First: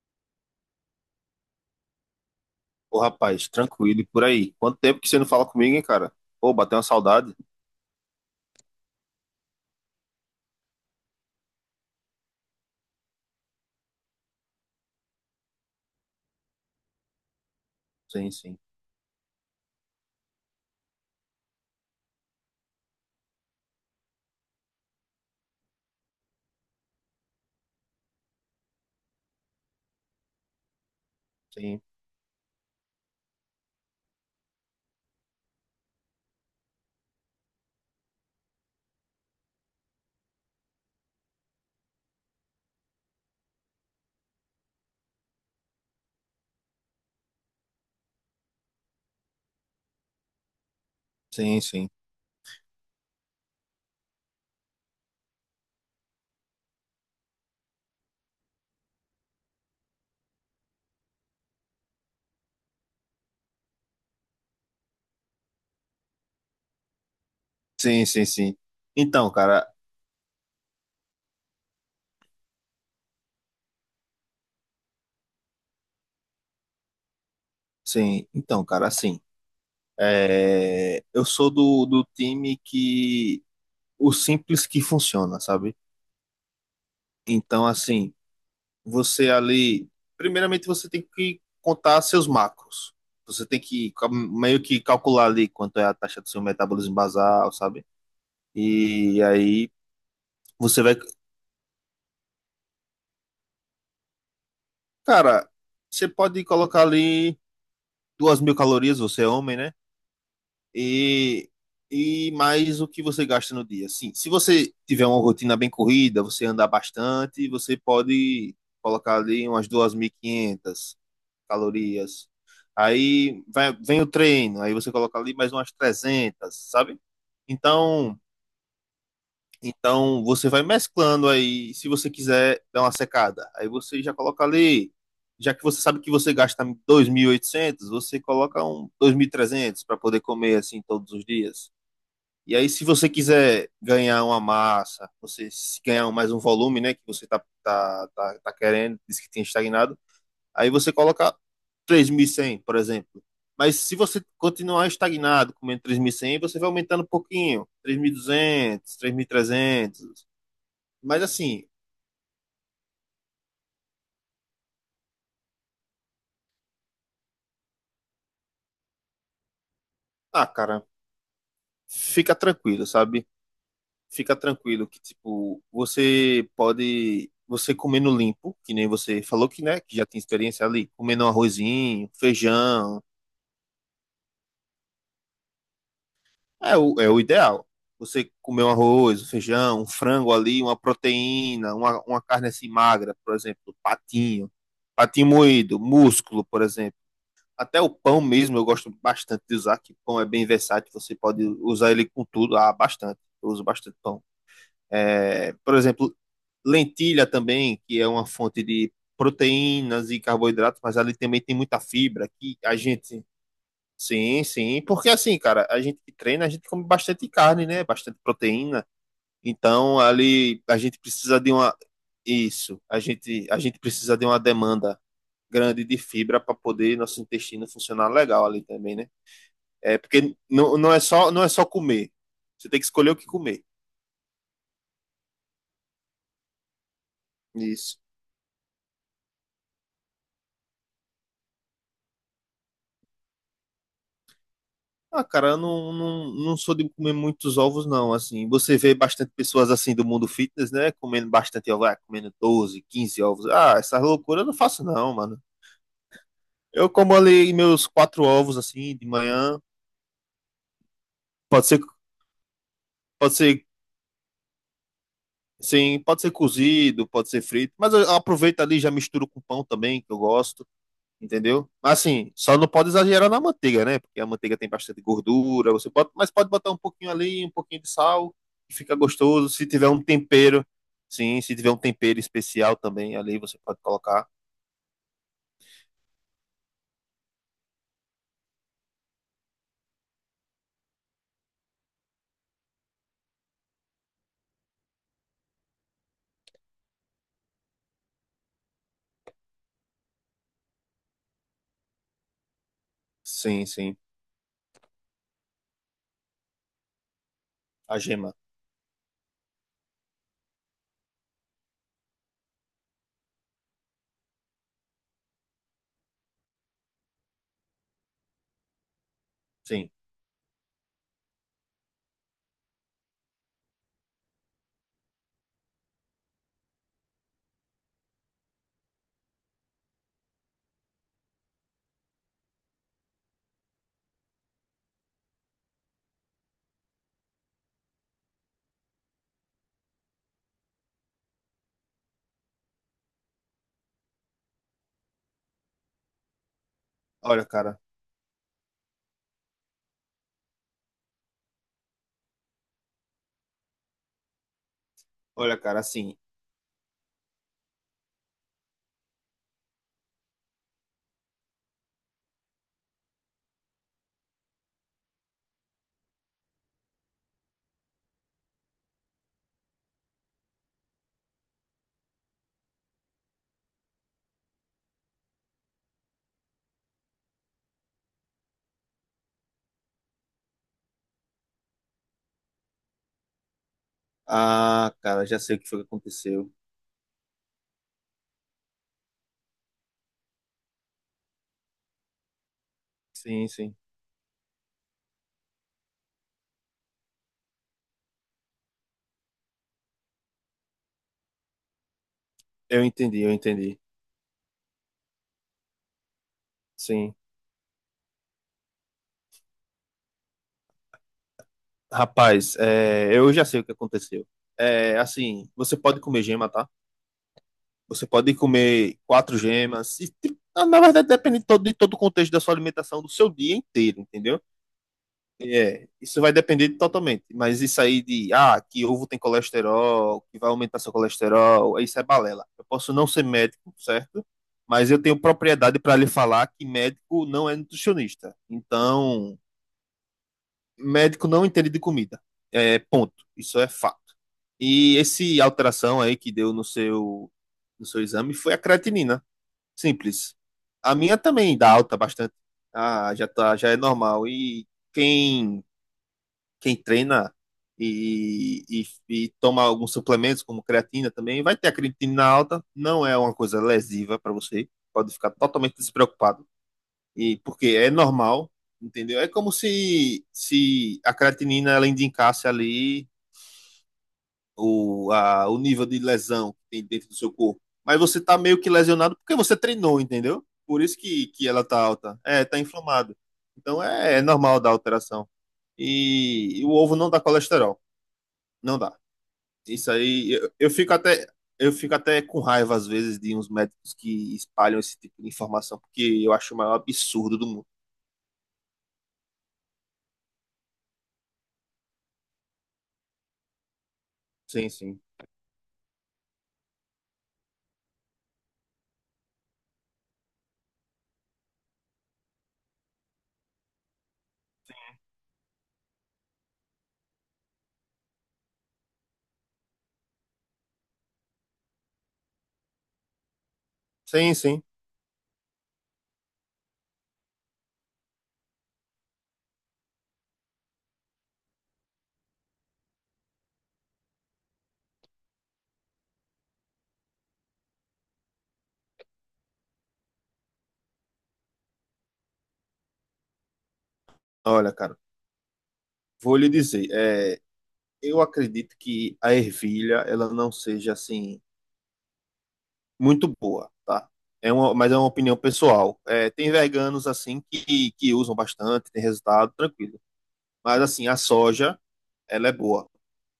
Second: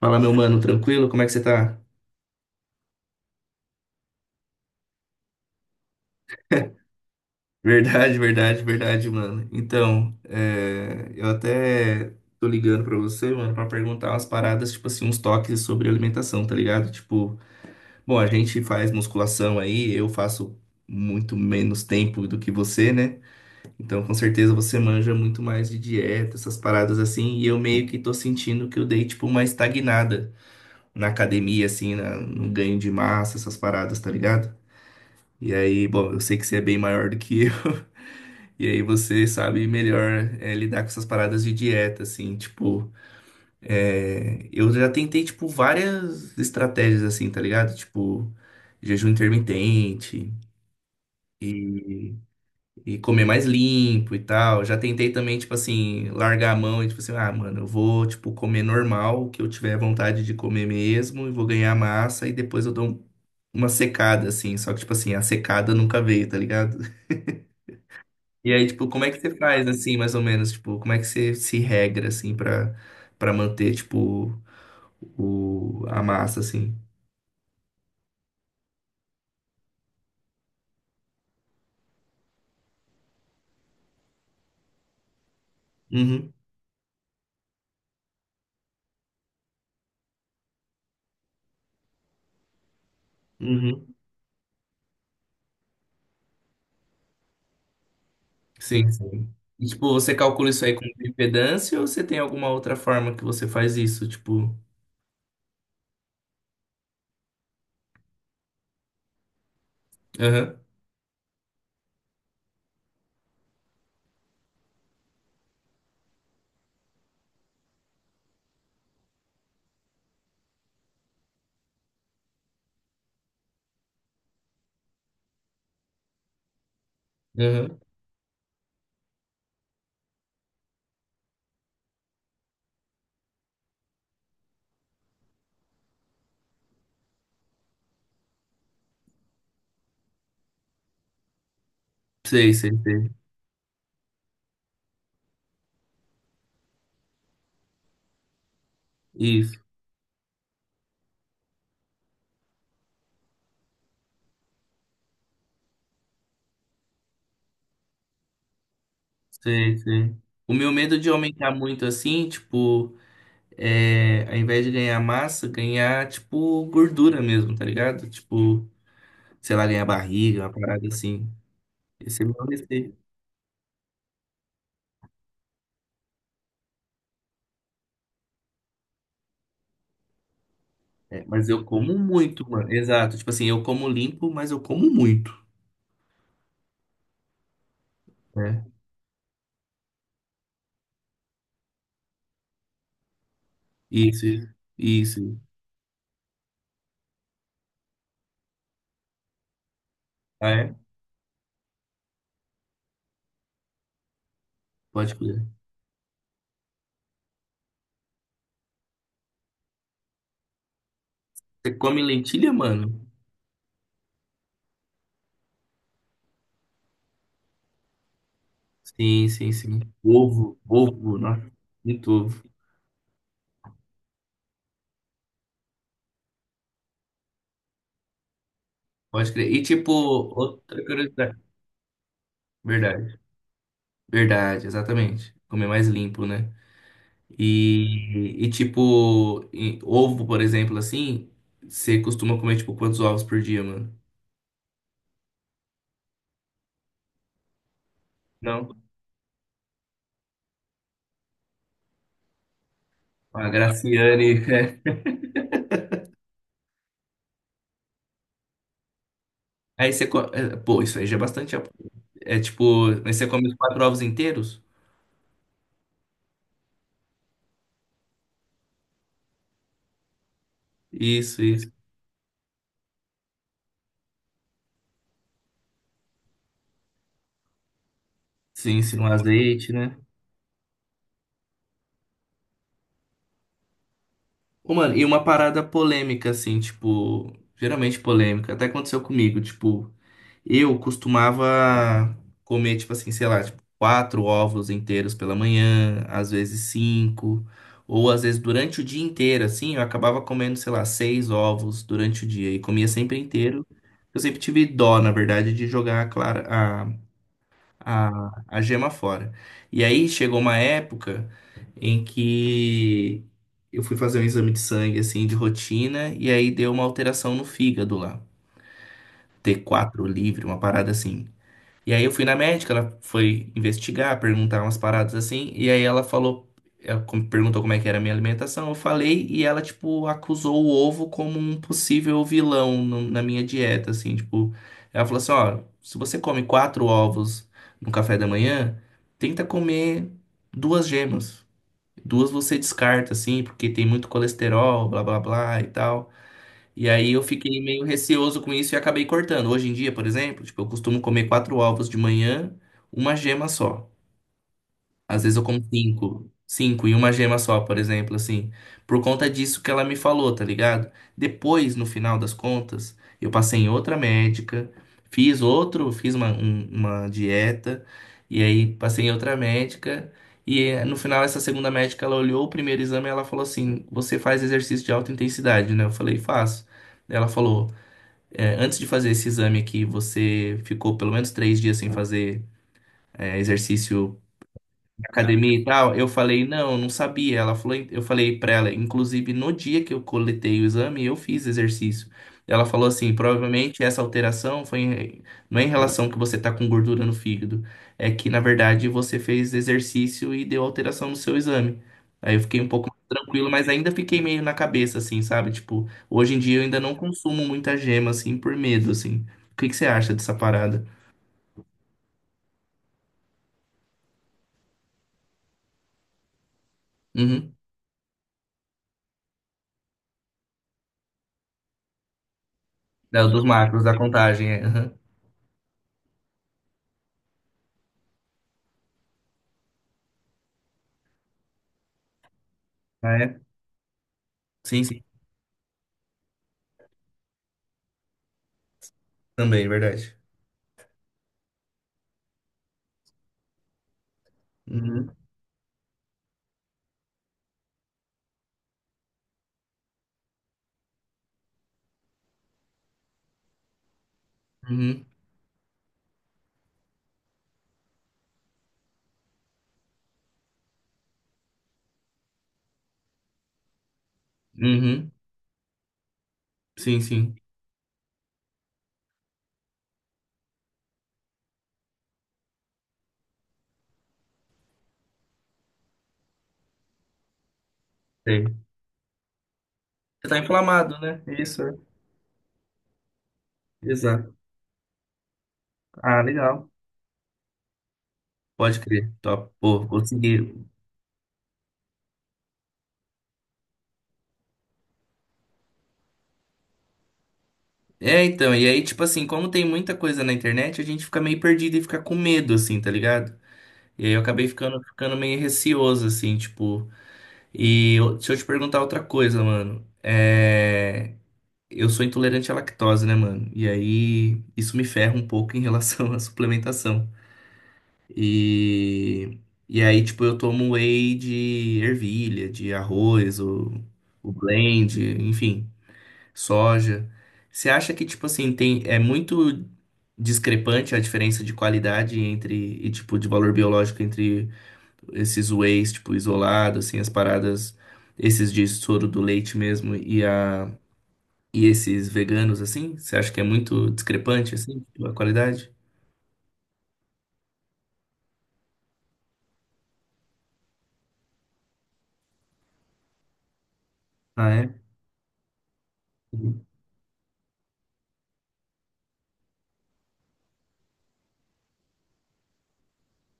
Fala, meu mano, tranquilo? Como é que você tá? Ô, rapaz, tranquilo e por aí. Quanto tempo que você não fala comigo, hein, cara? Pô, bateu uma saudade. Verdade, verdade, verdade, mano. Então, eu até tô ligando pra você, mano, pra perguntar umas paradas, tipo assim, uns toques sobre alimentação, tá ligado? Tipo, bom, a Sim, sim, gente faz musculação aí, eu faço muito menos tempo do que você, né? Então, com certeza você manja muito mais de dieta, essas paradas assim, e eu meio que tô sentindo que eu dei, tipo, uma estagnada na academia, sim, assim, no ganho de massa, essas paradas, tá ligado? E aí, bom, eu sei que você é bem maior do que eu. E aí você sabe melhor lidar com essas paradas de dieta, assim, tipo, eu já tentei, tipo, várias estratégias, assim, tá ligado? Tipo, jejum intermitente sim, sim, e, e comer mais limpo e tal. Já tentei também, tipo assim, largar a mão e, tipo assim, ah, mano, eu vou, tipo, comer normal, o que eu tiver vontade de comer mesmo, e vou ganhar massa e depois eu dou uma secada, assim. Só que, tipo assim, a secada nunca veio, tá ligado? sim, sim, E sim. aí, tipo, como é que você Então, cara, faz, assim, mais ou menos? Tipo, como é que você se regra, assim, pra, pra manter, tipo, a massa, assim? sim, então, cara, assim, é, eu sou do, do time que o simples que funciona, sabe? Uhum, Então, assim, você ali, primeiramente você tem que contar seus macros. Você tem que uhum. Meio que calcular ali quanto é a taxa do seu metabolismo basal, sabe? Sim, E sim. E, aí tipo, você calcula isso aí você com vai. impedância ou você tem alguma outra forma que você faz isso? Tipo, Cara, você pode colocar ali 2.000 calorias, você é homem, né? aham, E, e mais o que você gasta no dia. Sim, se você tiver uma rotina bem corrida, você andar bastante, você pode colocar ali umas 2.500 calorias. Vem o treino, aí você coloca ali mais umas 300, sabe? aham. Então, então você vai mesclando aí, se você quiser dar uma secada. Aí você já coloca ali, já que você sabe que você gasta 2.800, você coloca um 2.300 para poder comer assim todos os dias. Sei, E aí sei, se você sei. quiser ganhar uma massa, você se ganhar mais um volume, né, que você tá querendo, diz que tem Isso, estagnado, aí você coloca 3.100, por exemplo. Mas se você continuar estagnado comendo 3.100, você vai aumentando um pouquinho, 3.200, sei, sei. 3.300, O meu medo de mas aumentar assim. muito, assim, tipo, é, ao invés de ganhar massa, ganhar, tipo, gordura mesmo, tá ligado? Tipo, sei lá, ganhar barriga, Ah, uma cara, parada assim. Esse é meu fica tranquilo, receio. sabe? Fica tranquilo que, tipo, você pode, você comendo limpo, que nem você falou que, né, que já tem experiência ali, É, comendo um mas eu como arrozinho, muito, mano. feijão, Exato. Tipo assim, eu como limpo, mas eu como muito, é o ideal. Você né? comer um arroz, um feijão, um frango ali, uma proteína, uma carne assim magra, por exemplo, Isso, patinho, patinho isso. moído, músculo, por exemplo. Até o pão mesmo eu gosto bastante de usar, que pão é bem Ah, é? versátil, você pode usar ele com tudo, ah, bastante. Eu uso bastante pão. Pode comer. É, por exemplo, lentilha também, que é uma fonte de proteínas e carboidratos, mas ali também tem Você muita come fibra, lentilha, que a mano? gente. Sim, sim, porque assim, cara, a gente que treina, a gente come bastante carne, né? Bastante proteína. Sim, sim, sim. Então, Ovo, ali a gente ovo, precisa nossa, de uma. muito ovo. Isso, a gente precisa de uma demanda grande de fibra para poder nosso intestino funcionar legal ali também, né? Pode crer. E tipo, É porque não, outra não é só, curiosidade. não é só comer. Você tem que escolher o Verdade, que comer. verdade, exatamente. Comer mais limpo, né? Isso. E tipo, e ovo, por exemplo, assim, você costuma comer, tipo, quantos ovos por dia, mano? Ah, cara, eu não sou de comer muitos ovos, não. Assim, você Não. vê bastante pessoas assim do mundo fitness, né? Comendo bastante ovos, ah, comendo 12, 15 ovos. A Ah, essa loucura Graciane. eu não É. faço, não, mano. Eu como ali meus quatro ovos assim de manhã. Aí você. Pô, isso aí já é bastante. É Pode ser, é tipo. Mas você pode come os ser, quatro ovos inteiros? sim, pode ser cozido, pode ser frito, mas eu aproveito ali e já misturo com pão também, que eu gosto. Isso, Entendeu? isso. Assim, só não pode exagerar na manteiga, né? Porque a manteiga tem bastante gordura, você pode, mas pode botar um pouquinho ali, um pouquinho de sal, que Sim, fica sim, um gostoso. Se azeite, tiver né? um tempero, sim, se tiver um tempero especial também ali, você pode colocar. Ô, mano, e uma parada polêmica, assim, tipo. Geralmente polêmica. Até aconteceu comigo, tipo. Eu costumava comer, tipo assim, sei lá, tipo, quatro ovos inteiros pela manhã, às vezes cinco, ou às vezes durante o dia inteiro, assim, eu acabava comendo, sei lá, seis ovos durante o dia e comia sempre inteiro. Sim, sim. Eu sempre tive dó, na verdade, de jogar clara, A gema, a gema fora. E aí chegou uma época em que eu fui fazer um exame de sangue, assim, de rotina, e aí deu uma alteração no fígado lá. T sim. quatro livre, uma parada assim. E aí eu fui na médica, ela foi investigar, perguntar umas paradas assim, e aí ela falou, ela perguntou como é que era a minha alimentação, eu falei, e ela, tipo, acusou o ovo como um possível vilão na minha dieta, assim, tipo, ela falou assim, ó, se você come quatro ovos no café da manhã, tenta comer duas gemas. Duas você descarta, assim, porque tem muito colesterol, blá blá blá e tal. E aí eu Olha, fiquei cara, meio receoso com isso e acabei cortando. Hoje em dia, por exemplo, tipo, eu costumo comer quatro ovos de manhã, uma gema só. Às vezes eu olha, como cara, assim. cinco, cinco e uma gema só, por exemplo, assim. Por conta disso que ela me falou, tá ligado? Depois, no final das contas, eu passei em outra médica, fiz outro, uma dieta, e aí passei em outra médica. E no final, essa segunda médica, ela olhou o primeiro exame e ela falou assim: Você faz exercício de alta intensidade, né? Eu falei: Faço. Ela falou: Antes de fazer esse exame aqui, você ficou pelo menos três dias sem fazer exercício Ah, cara, já sei academia o e que foi que tal, eu falei, aconteceu. não, eu não sabia. Ela falou, eu falei pra ela, inclusive no dia que eu coletei o exame, eu fiz exercício. Ela falou assim, Sim, sim. provavelmente essa alteração não é em relação que você tá com gordura no fígado, é que na verdade você fez exercício e deu alteração no seu exame. Aí eu fiquei um Eu pouco mais entendi, eu tranquilo, mas entendi. ainda fiquei meio na cabeça assim, sabe? Tipo, hoje em dia eu ainda não Sim. consumo muita gema assim por medo assim. O que que você acha dessa parada? Rapaz, é, eu já sei o que aconteceu. É, assim, você pode comer gema, tá? Uhum. Você pode comer quatro gemas. E, tipo, na verdade, depende de todo o contexto da sua alimentação do Da- seu Dos dia macros, da inteiro, entendeu? contagem, é. Uhum. É, isso vai depender totalmente. Mas isso aí de, ah, que ovo tem colesterol, que vai aumentar seu colesterol, isso é balela. Eu posso não Ah, ser é? médico, certo? Sim, Mas sim. eu tenho propriedade para lhe falar que médico não é nutricionista. Então, Também, verdade. médico não entende de comida. É, ponto. Isso é fato. E Uhum, esse alteração aí que deu no no seu exame foi a creatinina. Simples. A minha também dá alta bastante. Ah, já tá, já é normal. E uhum, quem, quem treina e, e, e toma alguns suplementos, como creatina também, vai ter a creatina alta. Não é uma coisa lesiva para você. uhum. Pode ficar totalmente despreocupado. Sim, sim. E porque é normal, entendeu? É como se a creatinina ela indicasse ali o nível de lesão que tem dentro do seu corpo. Mas você tá meio Sei. que lesionado porque você treinou, Você tá entendeu? Por isso inflamado, né? Que Isso, ela é. tá alta. É, tá inflamado. Então é, é Exato. normal dar alteração. Ah, E legal. o ovo não dá colesterol. Não Pode dá. crer. Top. Pô, Isso aí, consegui. eu fico até. Eu fico até com raiva, às vezes, de uns médicos que espalham esse tipo de informação, porque eu acho o maior absurdo do mundo. É, então, e aí, tipo assim, como tem muita coisa na internet, a gente fica meio perdido e fica com medo, assim, tá ligado? E aí eu acabei Sim, sim. ficando meio receoso, assim, tipo. E deixa eu te perguntar outra coisa, mano. É. Eu sou intolerante à lactose, né, mano? E aí, isso me ferra um pouco em relação à suplementação. E, e aí, tipo, eu tomo whey de ervilha, de arroz, o Sim, sim. blend, enfim, soja. Você acha que, tipo assim, tem, é muito discrepante a diferença de qualidade entre, e tipo, de valor biológico entre esses wheys, tipo, isolado assim, as paradas, esses de soro do leite mesmo e a... E esses veganos, assim, você acha que é muito discrepante, Olha, assim, cara, a qualidade? vou lhe dizer, é, eu acredito que a ervilha, ela não seja, assim, muito boa, tá? Ah, É é? uma, mas é uma opinião pessoal. É, tem Uhum. veganos assim que usam bastante, tem resultado, tranquilo. Mas assim, a soja, ela é boa.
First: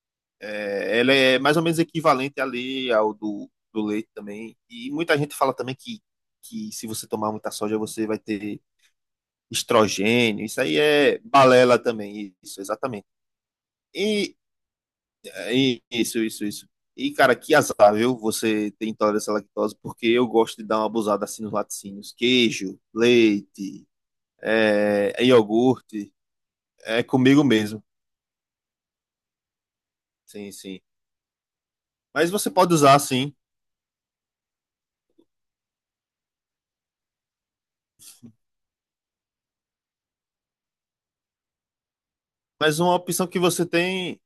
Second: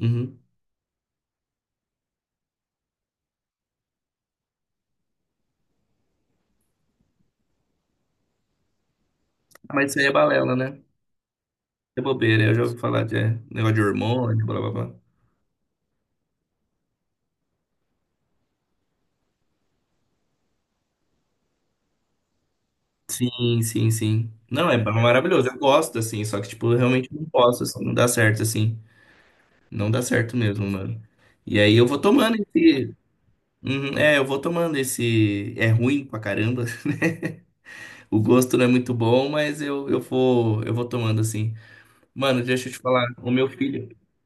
Uhum. É, ela é mais ou menos equivalente ali ao do leite também. E muita gente fala também que se você tomar muita soja, você vai ter Ah, mas isso aí é estrogênio. balela, Isso aí né? é balela É também, bobeira, eu isso, já ouvi falar exatamente. de é, negócio de E hormônio, blá blá blá. isso, isso. E, cara, que azar, viu? Você tem intolerância à lactose, porque eu gosto de dar uma abusada assim nos laticínios. Queijo, Sim, leite, sim, sim. Não, é é maravilhoso, eu gosto, iogurte, assim, só que, tipo, eu é realmente não comigo posso, assim, mesmo. não dá certo, assim. Não dá certo Sim, mesmo, sim. mano. E aí eu vou Mas tomando você pode esse. usar, sim. Uhum, é, eu vou tomando esse. É ruim pra caramba, né? O gosto não é muito bom, mas eu vou tomando, assim. Mano, deixa eu Mas te uma falar, opção o que meu você filho. tem.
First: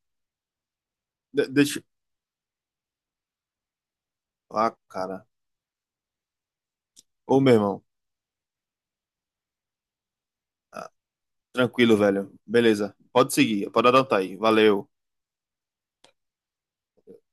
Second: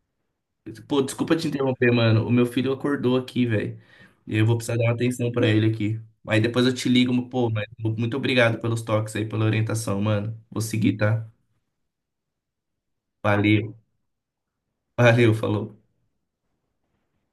Pô, desculpa te Deixa. interromper, mano. O meu filho acordou aqui, velho. E eu vou precisar Ah, dar uma cara. atenção pra ele aqui. Aí depois eu te ligo, mas, Ô, pô, meu mas irmão. muito obrigado pelos toques aí, pela orientação, mano. Vou Ah, seguir, tá? tranquilo, velho. Beleza. Pode seguir, Valeu. pode adotar aí. Valeu. Valeu, falou.